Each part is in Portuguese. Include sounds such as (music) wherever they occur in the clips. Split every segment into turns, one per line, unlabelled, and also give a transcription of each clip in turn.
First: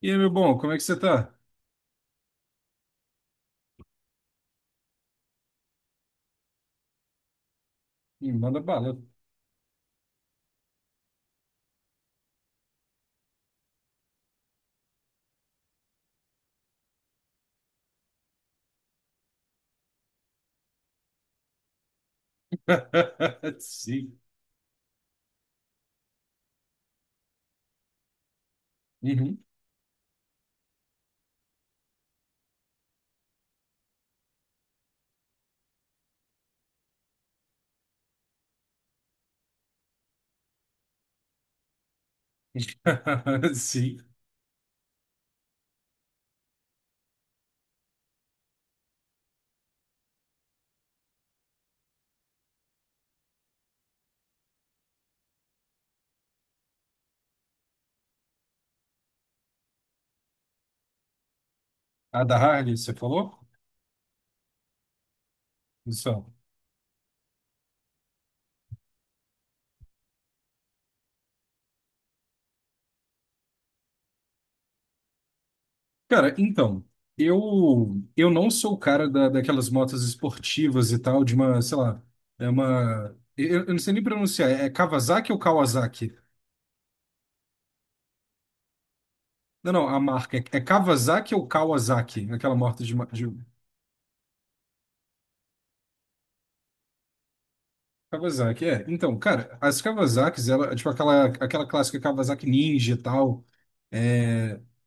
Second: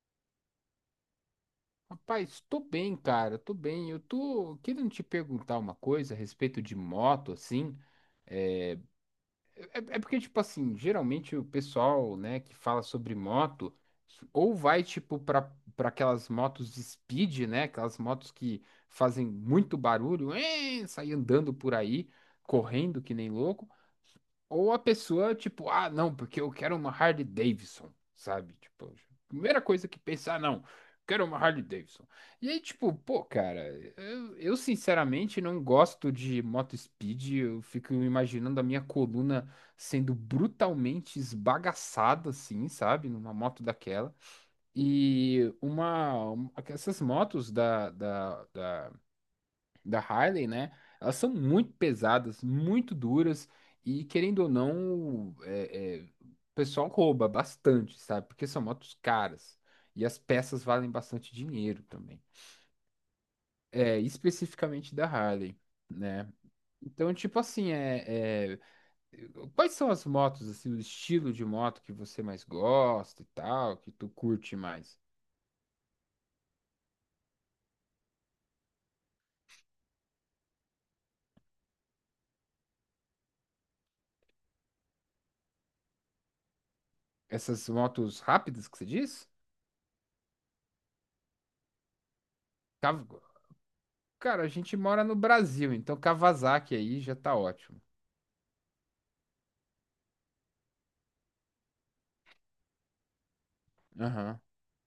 E aí, meu bom, como é que você tá?
Rapaz, tô bem, cara, tô bem. Eu tô querendo te perguntar uma coisa a respeito de moto, assim.
Ih, manda
É,
bala.
é, porque, tipo assim, geralmente o pessoal, né, que fala sobre moto, ou vai, tipo, pra aquelas motos de speed, né, aquelas motos que fazem muito barulho, sai andando por aí, correndo que nem
(laughs)
louco,
Sim.
ou a pessoa, tipo, ah, não, porque eu quero uma Harley Davidson, sabe? Tipo,
Uhum.
primeira coisa que pensar, ah, não, quero uma Harley Davidson. E aí, tipo, pô, cara, eu sinceramente não gosto de moto speed, eu fico imaginando a minha coluna sendo brutalmente esbagaçada, assim, sabe? Numa
(laughs)
moto
Sim.
daquela. Essas motos da Harley, né? Elas são muito pesadas, muito duras e querendo ou não, o pessoal rouba bastante, sabe? Porque são motos caras e as peças valem bastante dinheiro também.
A da Harley, você falou?
É, especificamente da Harley,
Isso.
né? Então, tipo assim, quais são as motos, assim, o estilo de moto que você mais gosta e tal, que tu curte mais?
Cara, então, eu não sou o cara da, daquelas motos esportivas e tal, de uma, sei lá, é uma. Eu não sei nem pronunciar, é Kawasaki ou Kawasaki?
Essas motos rápidas que você diz?
Não, não, a marca é, é Kawasaki ou Kawasaki? Aquela moto de,
Cav-
de.
Cara, a gente mora no Brasil, então Kawasaki aí já tá ótimo.
Kawasaki, é. Então, cara, as Kawasakis, ela, tipo aquela, aquela clássica Kawasaki Ninja e tal.
Aham.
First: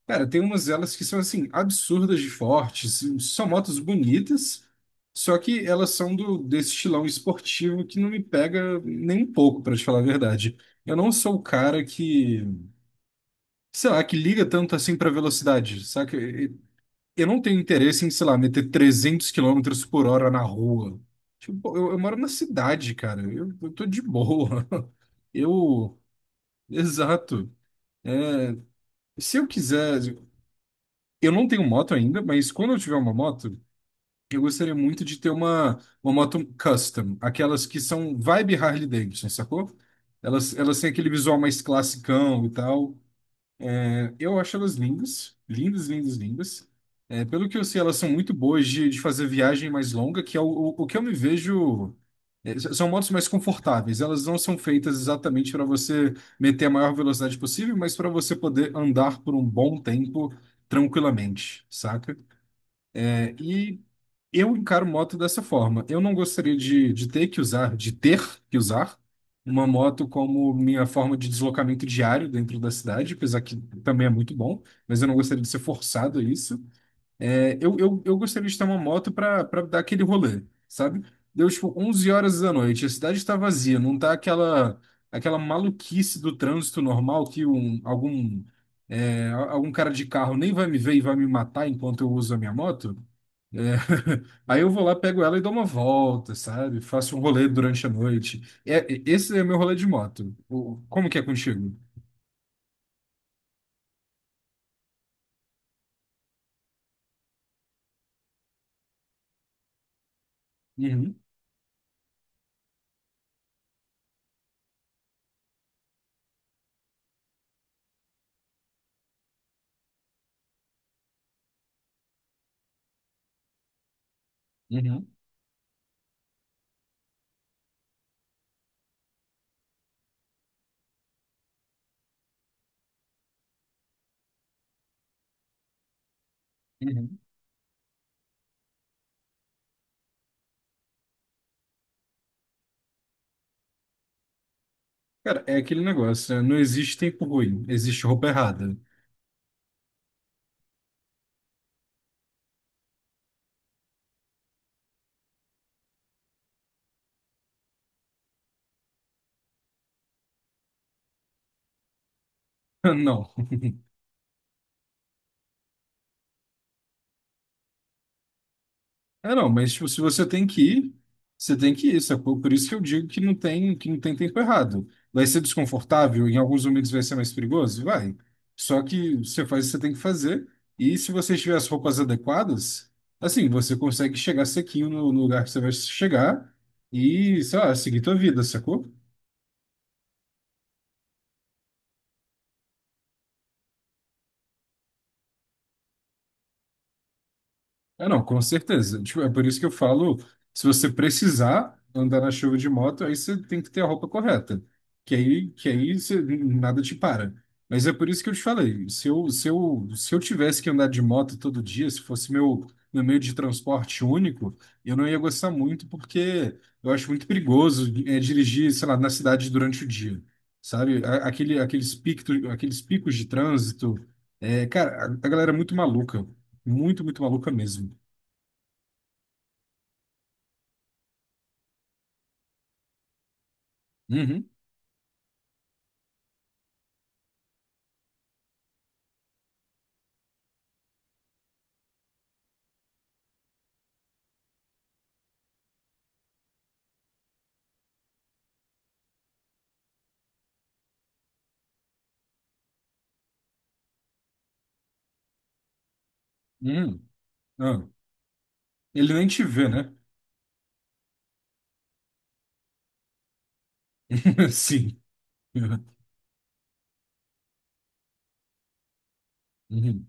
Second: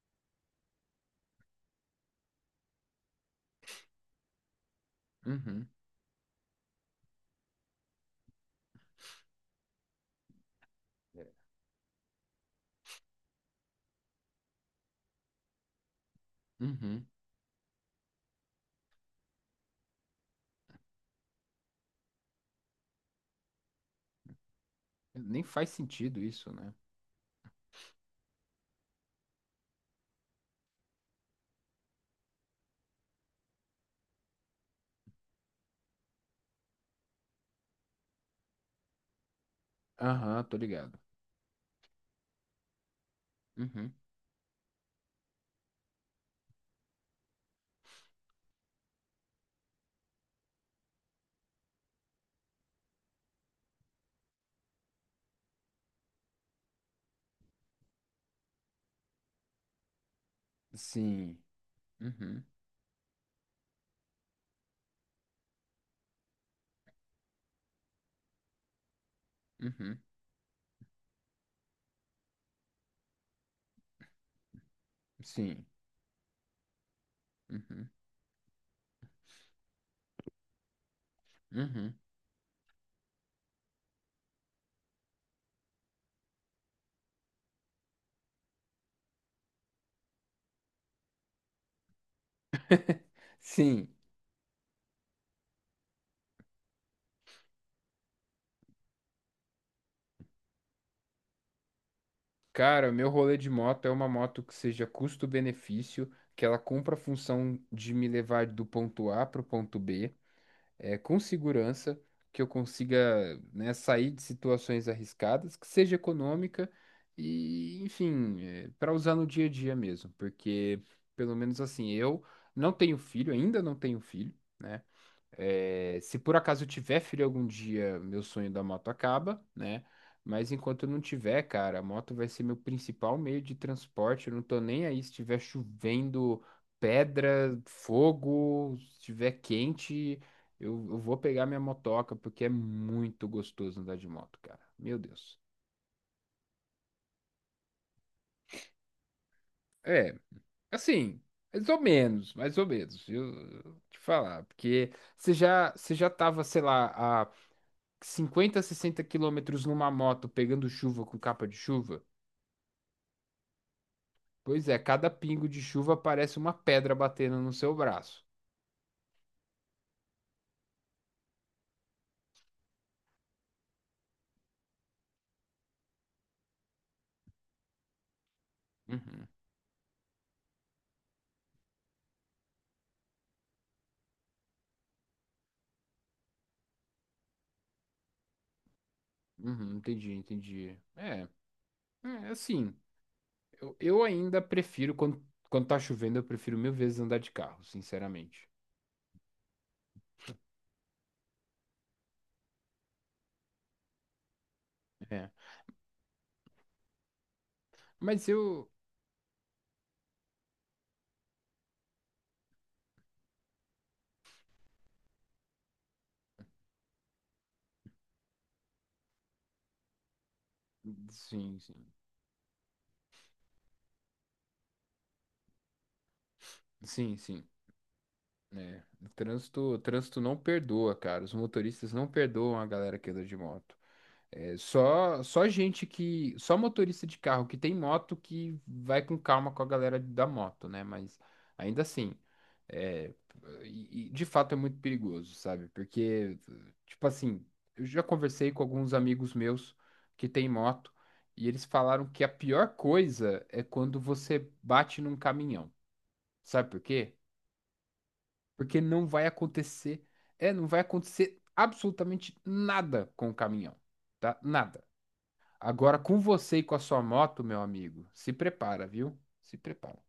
Cara, tem umas delas que são assim, absurdas de fortes, são motos bonitas, só que
Uhum.
elas são do desse estilão esportivo que não me pega nem um pouco, pra te falar a verdade. Eu não
É.
sou o cara que, sei lá, que liga tanto assim pra velocidade, saca? E-
Uhum.
Eu não tenho interesse em, sei lá, meter 300 quilômetros por hora na rua. Tipo, pô, eu moro na cidade, cara, eu tô de boa. (laughs)
Nem faz
Eu,
sentido isso, né?
exato. Se eu quiser, eu não tenho moto ainda, mas quando eu tiver uma moto, eu gostaria muito de ter uma moto custom, aquelas que são vibe Harley Davidson, sacou?
Aham,
Elas,
tô
elas têm
ligado.
aquele visual mais classicão e tal.
Uhum.
É, eu acho elas lindas, lindas, lindas, lindas. É, pelo que eu sei, elas são muito boas de fazer viagem mais longa, que é o que eu me vejo. É, são motos mais confortáveis. Elas não são feitas exatamente para você meter a maior velocidade possível, mas para você poder andar por um bom tempo
Sim.
tranquilamente, saca?
Uhum.
É, e eu encaro moto dessa forma. Eu não gostaria de ter que usar, de ter que usar uma
Uhum.
moto como minha forma de deslocamento diário dentro da cidade, apesar que também é muito bom, mas eu não gostaria de ser
Sim.
forçado a isso. É, eu,
Uhum.
eu, eu gostaria de ter uma moto para dar aquele rolê, sabe? Deu tipo
Uhum.
11 horas da noite, a cidade está vazia, não tá aquela aquela maluquice do trânsito normal que um, algum é, algum cara de carro nem vai me ver e vai me matar enquanto eu uso a minha moto. É,
Sim.
(laughs) aí eu vou lá, pego ela e dou uma volta, sabe? Faço um rolê durante a noite. É, esse é meu rolê de moto. O- Como que é contigo?
Cara, meu rolê de moto é uma moto que seja custo-benefício, que ela cumpra a função de me levar do ponto A pro ponto B,
Uhum,
com segurança, que eu consiga, né, sair de situações arriscadas, que seja econômica e, enfim, para usar no dia a dia mesmo, porque pelo menos assim, eu não tenho filho, ainda não tenho filho, né?
uhum,
É, se por acaso eu tiver filho algum dia, meu sonho da moto acaba, né? Mas enquanto eu não tiver, cara, a moto vai ser meu principal meio de transporte. Eu não tô nem aí se estiver chovendo
uhum.
pedra, fogo, se estiver quente, eu vou pegar minha motoca, porque é muito gostoso andar de moto, cara. Meu Deus.
Cara, é aquele negócio, né? Não existe tempo ruim, existe roupa errada.
É, assim, mais ou menos, viu? Eu te falar, porque você já tava, sei lá, 50 60 quilômetros numa moto pegando chuva com capa de chuva?
(laughs) Não.
Pois é, cada pingo de chuva parece uma pedra batendo no seu braço.
É, não, mas tipo, se você tem que ir, você tem que ir, sacou? Por isso que eu digo que não tem tempo errado. Vai ser desconfortável, em alguns momentos vai ser mais perigoso? Vai. Só que
Uhum,
você faz o que você tem que fazer, e se você tiver as roupas adequadas, assim, você consegue chegar sequinho no, no lugar que você vai chegar e, sei lá, seguir tua vida, sacou?
uhum, entendi, entendi. É, é assim, eu ainda prefiro, quando tá chovendo, eu prefiro mil vezes andar de carro,
Ah, não, com
sinceramente.
certeza. Tipo, é por isso que eu falo, se você precisar andar na chuva de moto, aí você tem que ter a roupa correta,
É,
que aí você- nada te para. Mas é por isso
mas
que eu te
eu.
falei, se eu tivesse que andar de moto todo dia, se fosse meu, meu meio de transporte único, eu não ia gostar muito, porque eu acho muito perigoso é, dirigir, sei lá, na cidade durante o dia, sabe? A-
Sim,
Aquele,
sim.
aqueles picos de trânsito, é, cara, a galera é muito maluca, muito,
Sim,
muito
sim.
maluca mesmo.
É, o trânsito não perdoa, cara. Os motoristas não perdoam a galera que anda de moto.
Uhum,
É só gente que. Só motorista de carro que tem moto que vai com calma com a galera da moto, né? Mas ainda assim, é, e de fato é muito perigoso, sabe? Porque, tipo assim, eu, já conversei com alguns amigos meus que têm moto e eles falaram que a pior coisa é quando você bate num caminhão. Sabe por
uhum,
quê?
ah.
Porque não
Ele
vai
nem te vê, né?
acontecer. É, não vai acontecer absolutamente nada com o caminhão, tá?
(laughs)
Nada.
Sim.
Agora, com você e com a sua moto, meu amigo, se prepara, viu? Se prepara,
Uhum.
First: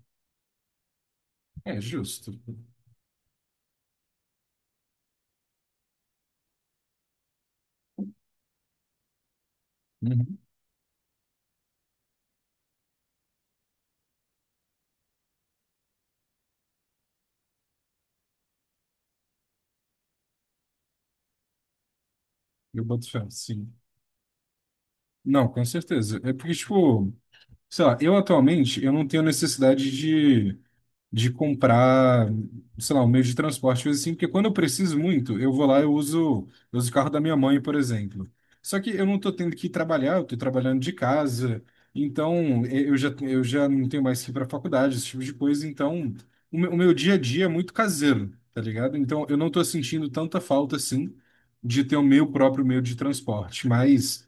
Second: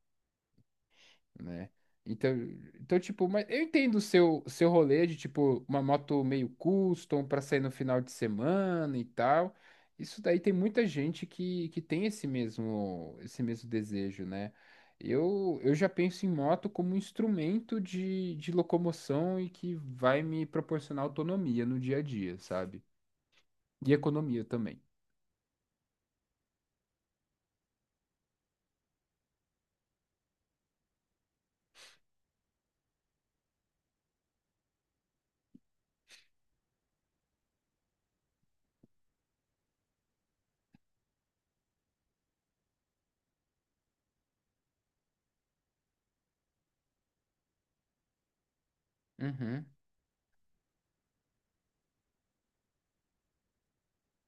né?
É justo.
Então, então tipo, mas eu entendo o seu, seu rolê de, tipo, uma moto meio custom pra sair no final de semana e tal. Isso
Uhum.
daí tem muita gente que tem esse mesmo desejo, né? Eu já penso em moto como um instrumento de locomoção e que vai me proporcionar autonomia no dia a dia, sabe?
Eu boto fé, sim.
E economia também.
Não, com certeza. É porque, tipo, sei lá, eu atualmente eu não tenho necessidade de comprar, sei lá, um meio de transporte, coisa assim, porque quando eu preciso muito, eu vou lá, eu uso o carro da minha mãe, por exemplo. Só que eu não estou tendo que ir trabalhar, eu estou trabalhando de casa, então eh, eu já não tenho mais que ir para a faculdade, esse tipo de coisa, então o meu dia a dia é muito caseiro, tá ligado? Então eu não estou
Uhum,
sentindo tanta falta assim de ter o meu próprio meio de transporte, mas.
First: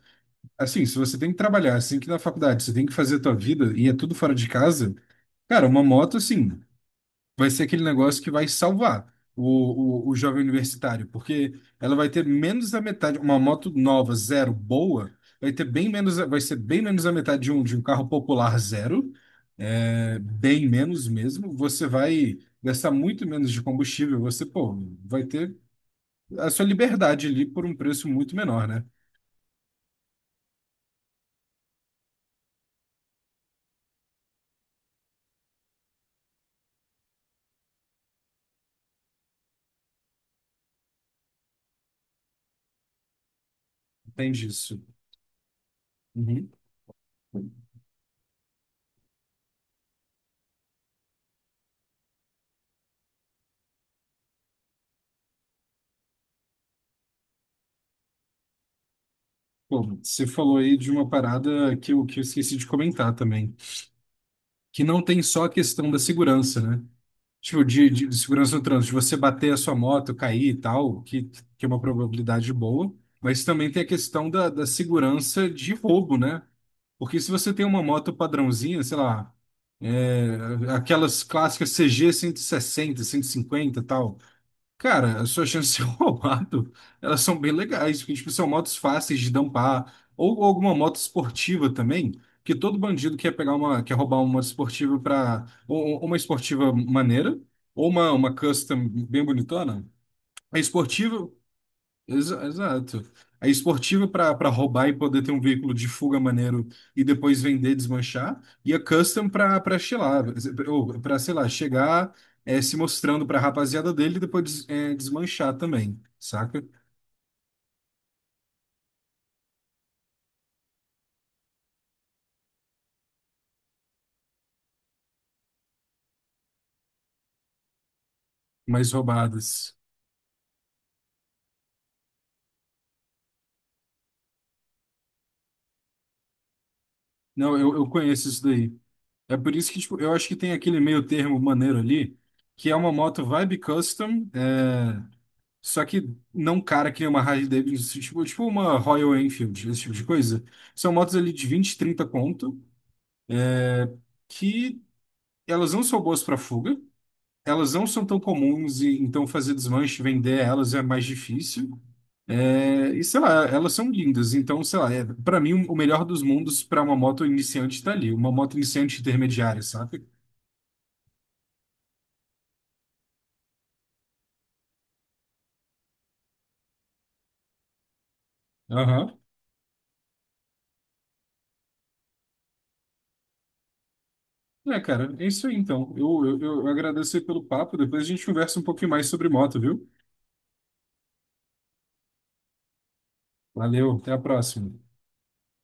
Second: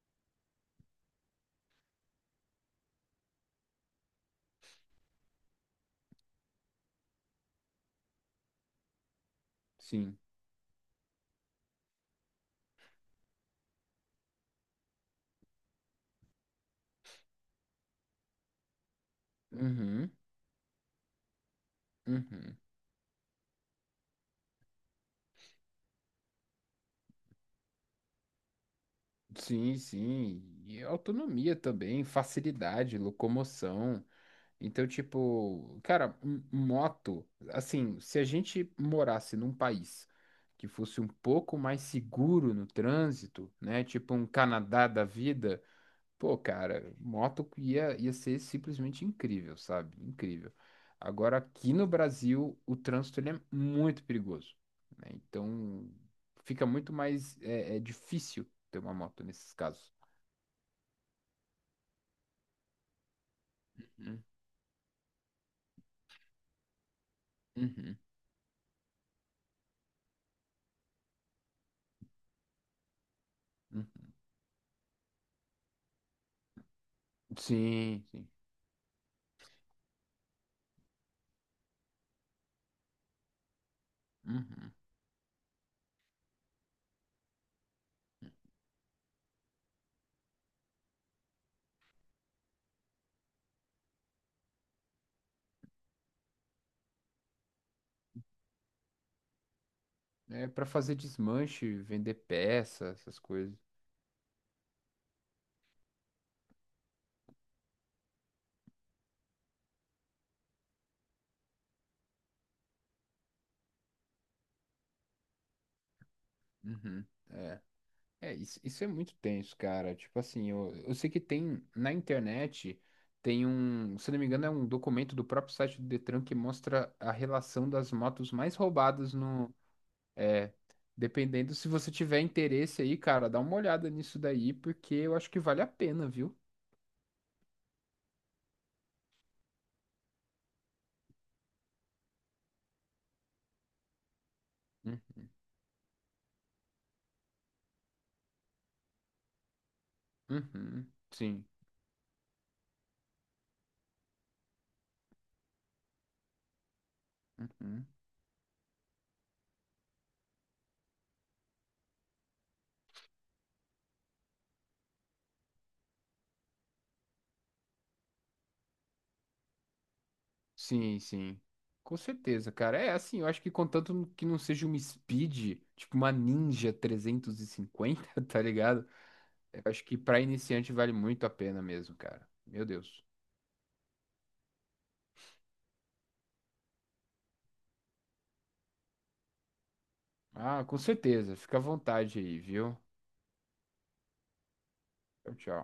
Assim, se você tem que trabalhar, assim que na faculdade, você tem que fazer a tua vida e é tudo fora de casa, cara, uma moto, assim, vai ser aquele negócio que vai salvar o
sim.
jovem universitário, porque ela vai ter menos da metade, uma moto nova, zero, boa, vai ter bem menos, vai ser bem menos da metade de um carro popular zero,
Uhum.
é, bem menos mesmo. Você vai
Uhum.
gastar muito menos de combustível, você, pô, vai ter a sua liberdade ali por um preço muito menor, né?
Sim, sim. E autonomia também, facilidade, locomoção. Então, tipo, cara, moto, assim, se a gente morasse num país que fosse um pouco mais seguro no trânsito, né? Tipo um
Entende isso.
Canadá da vida, pô,
Uhum.
cara, moto ia ser simplesmente incrível, sabe? Incrível. Agora, aqui no Brasil, o trânsito ele é muito perigoso, né? Então, fica muito mais difícil ter uma moto nesses
Pô,
casos.
você falou aí de uma parada que eu esqueci de comentar também,
Uhum,
que não tem só a questão da segurança, né? Tipo,
uhum,
de segurança no trânsito, de você bater a sua moto, cair e tal, que é uma probabilidade boa, mas também tem a
uhum.
questão da, da segurança de roubo, né? Porque se você tem uma
Sim,
moto
sim.
padrãozinha, sei lá, é, aquelas clássicas CG 160, 150 e sessenta, cento e cinquenta e tal,
Uhum.
cara, as suas chances de ser (laughs) roubado, elas são bem legais, porque, tipo, são motos fáceis de dampar, ou alguma moto esportiva também, que todo bandido quer pegar uma, quer roubar uma esportiva para ou uma esportiva maneira, ou uma custom bem bonitona.
É
É
para fazer
esportiva,
desmanche, vender
Exa-
peça,
Exato.
essas
A
coisas.
esportiva para roubar e poder ter um veículo de fuga maneiro e depois vender, desmanchar, e a custom para chilar, ou para, sei lá, chegar é, se mostrando para a rapaziada dele e depois é, desmanchar também, saca?
Uhum. É. É, isso é muito tenso, cara. Tipo assim, eu sei que tem na internet, tem um, se não me engano, é um documento do próprio site do Detran que mostra a relação das motos mais
Mais
roubadas no.
roubadas.
É, dependendo, se você tiver interesse aí, cara, dá uma olhada nisso daí, porque eu acho que vale a pena, viu?
Não, eu conheço isso daí. É por isso que tipo, eu acho que tem aquele meio termo maneiro ali, que é uma moto vibe custom,
Uhum,
é, só que não um cara que nem uma Harley Davidson, tipo, tipo uma Royal Enfield, esse tipo de coisa.
uhum,
São motos ali
sim.
de 20, 30 conto, que elas não são boas para fuga, elas não
Uhum.
são tão comuns, e então fazer desmanche, vender elas é mais difícil. É, e sei lá, elas são lindas, então sei lá, é, para mim o melhor dos mundos para uma moto iniciante tá ali, uma moto iniciante intermediária, sabe?
Sim, sim. Com certeza, cara. É assim, eu acho que contanto que não seja uma Speed, tipo uma Ninja 350, (laughs) tá ligado?
Aham.
Eu acho que para iniciante vale muito a pena mesmo, cara. Meu Deus.
É, cara, é isso aí então. Eu agradeço aí pelo papo, depois a gente conversa um pouquinho mais sobre moto, viu?
Ah, com certeza. Fica à vontade aí, viu?
Valeu, até a próxima.
Tchau, tchau.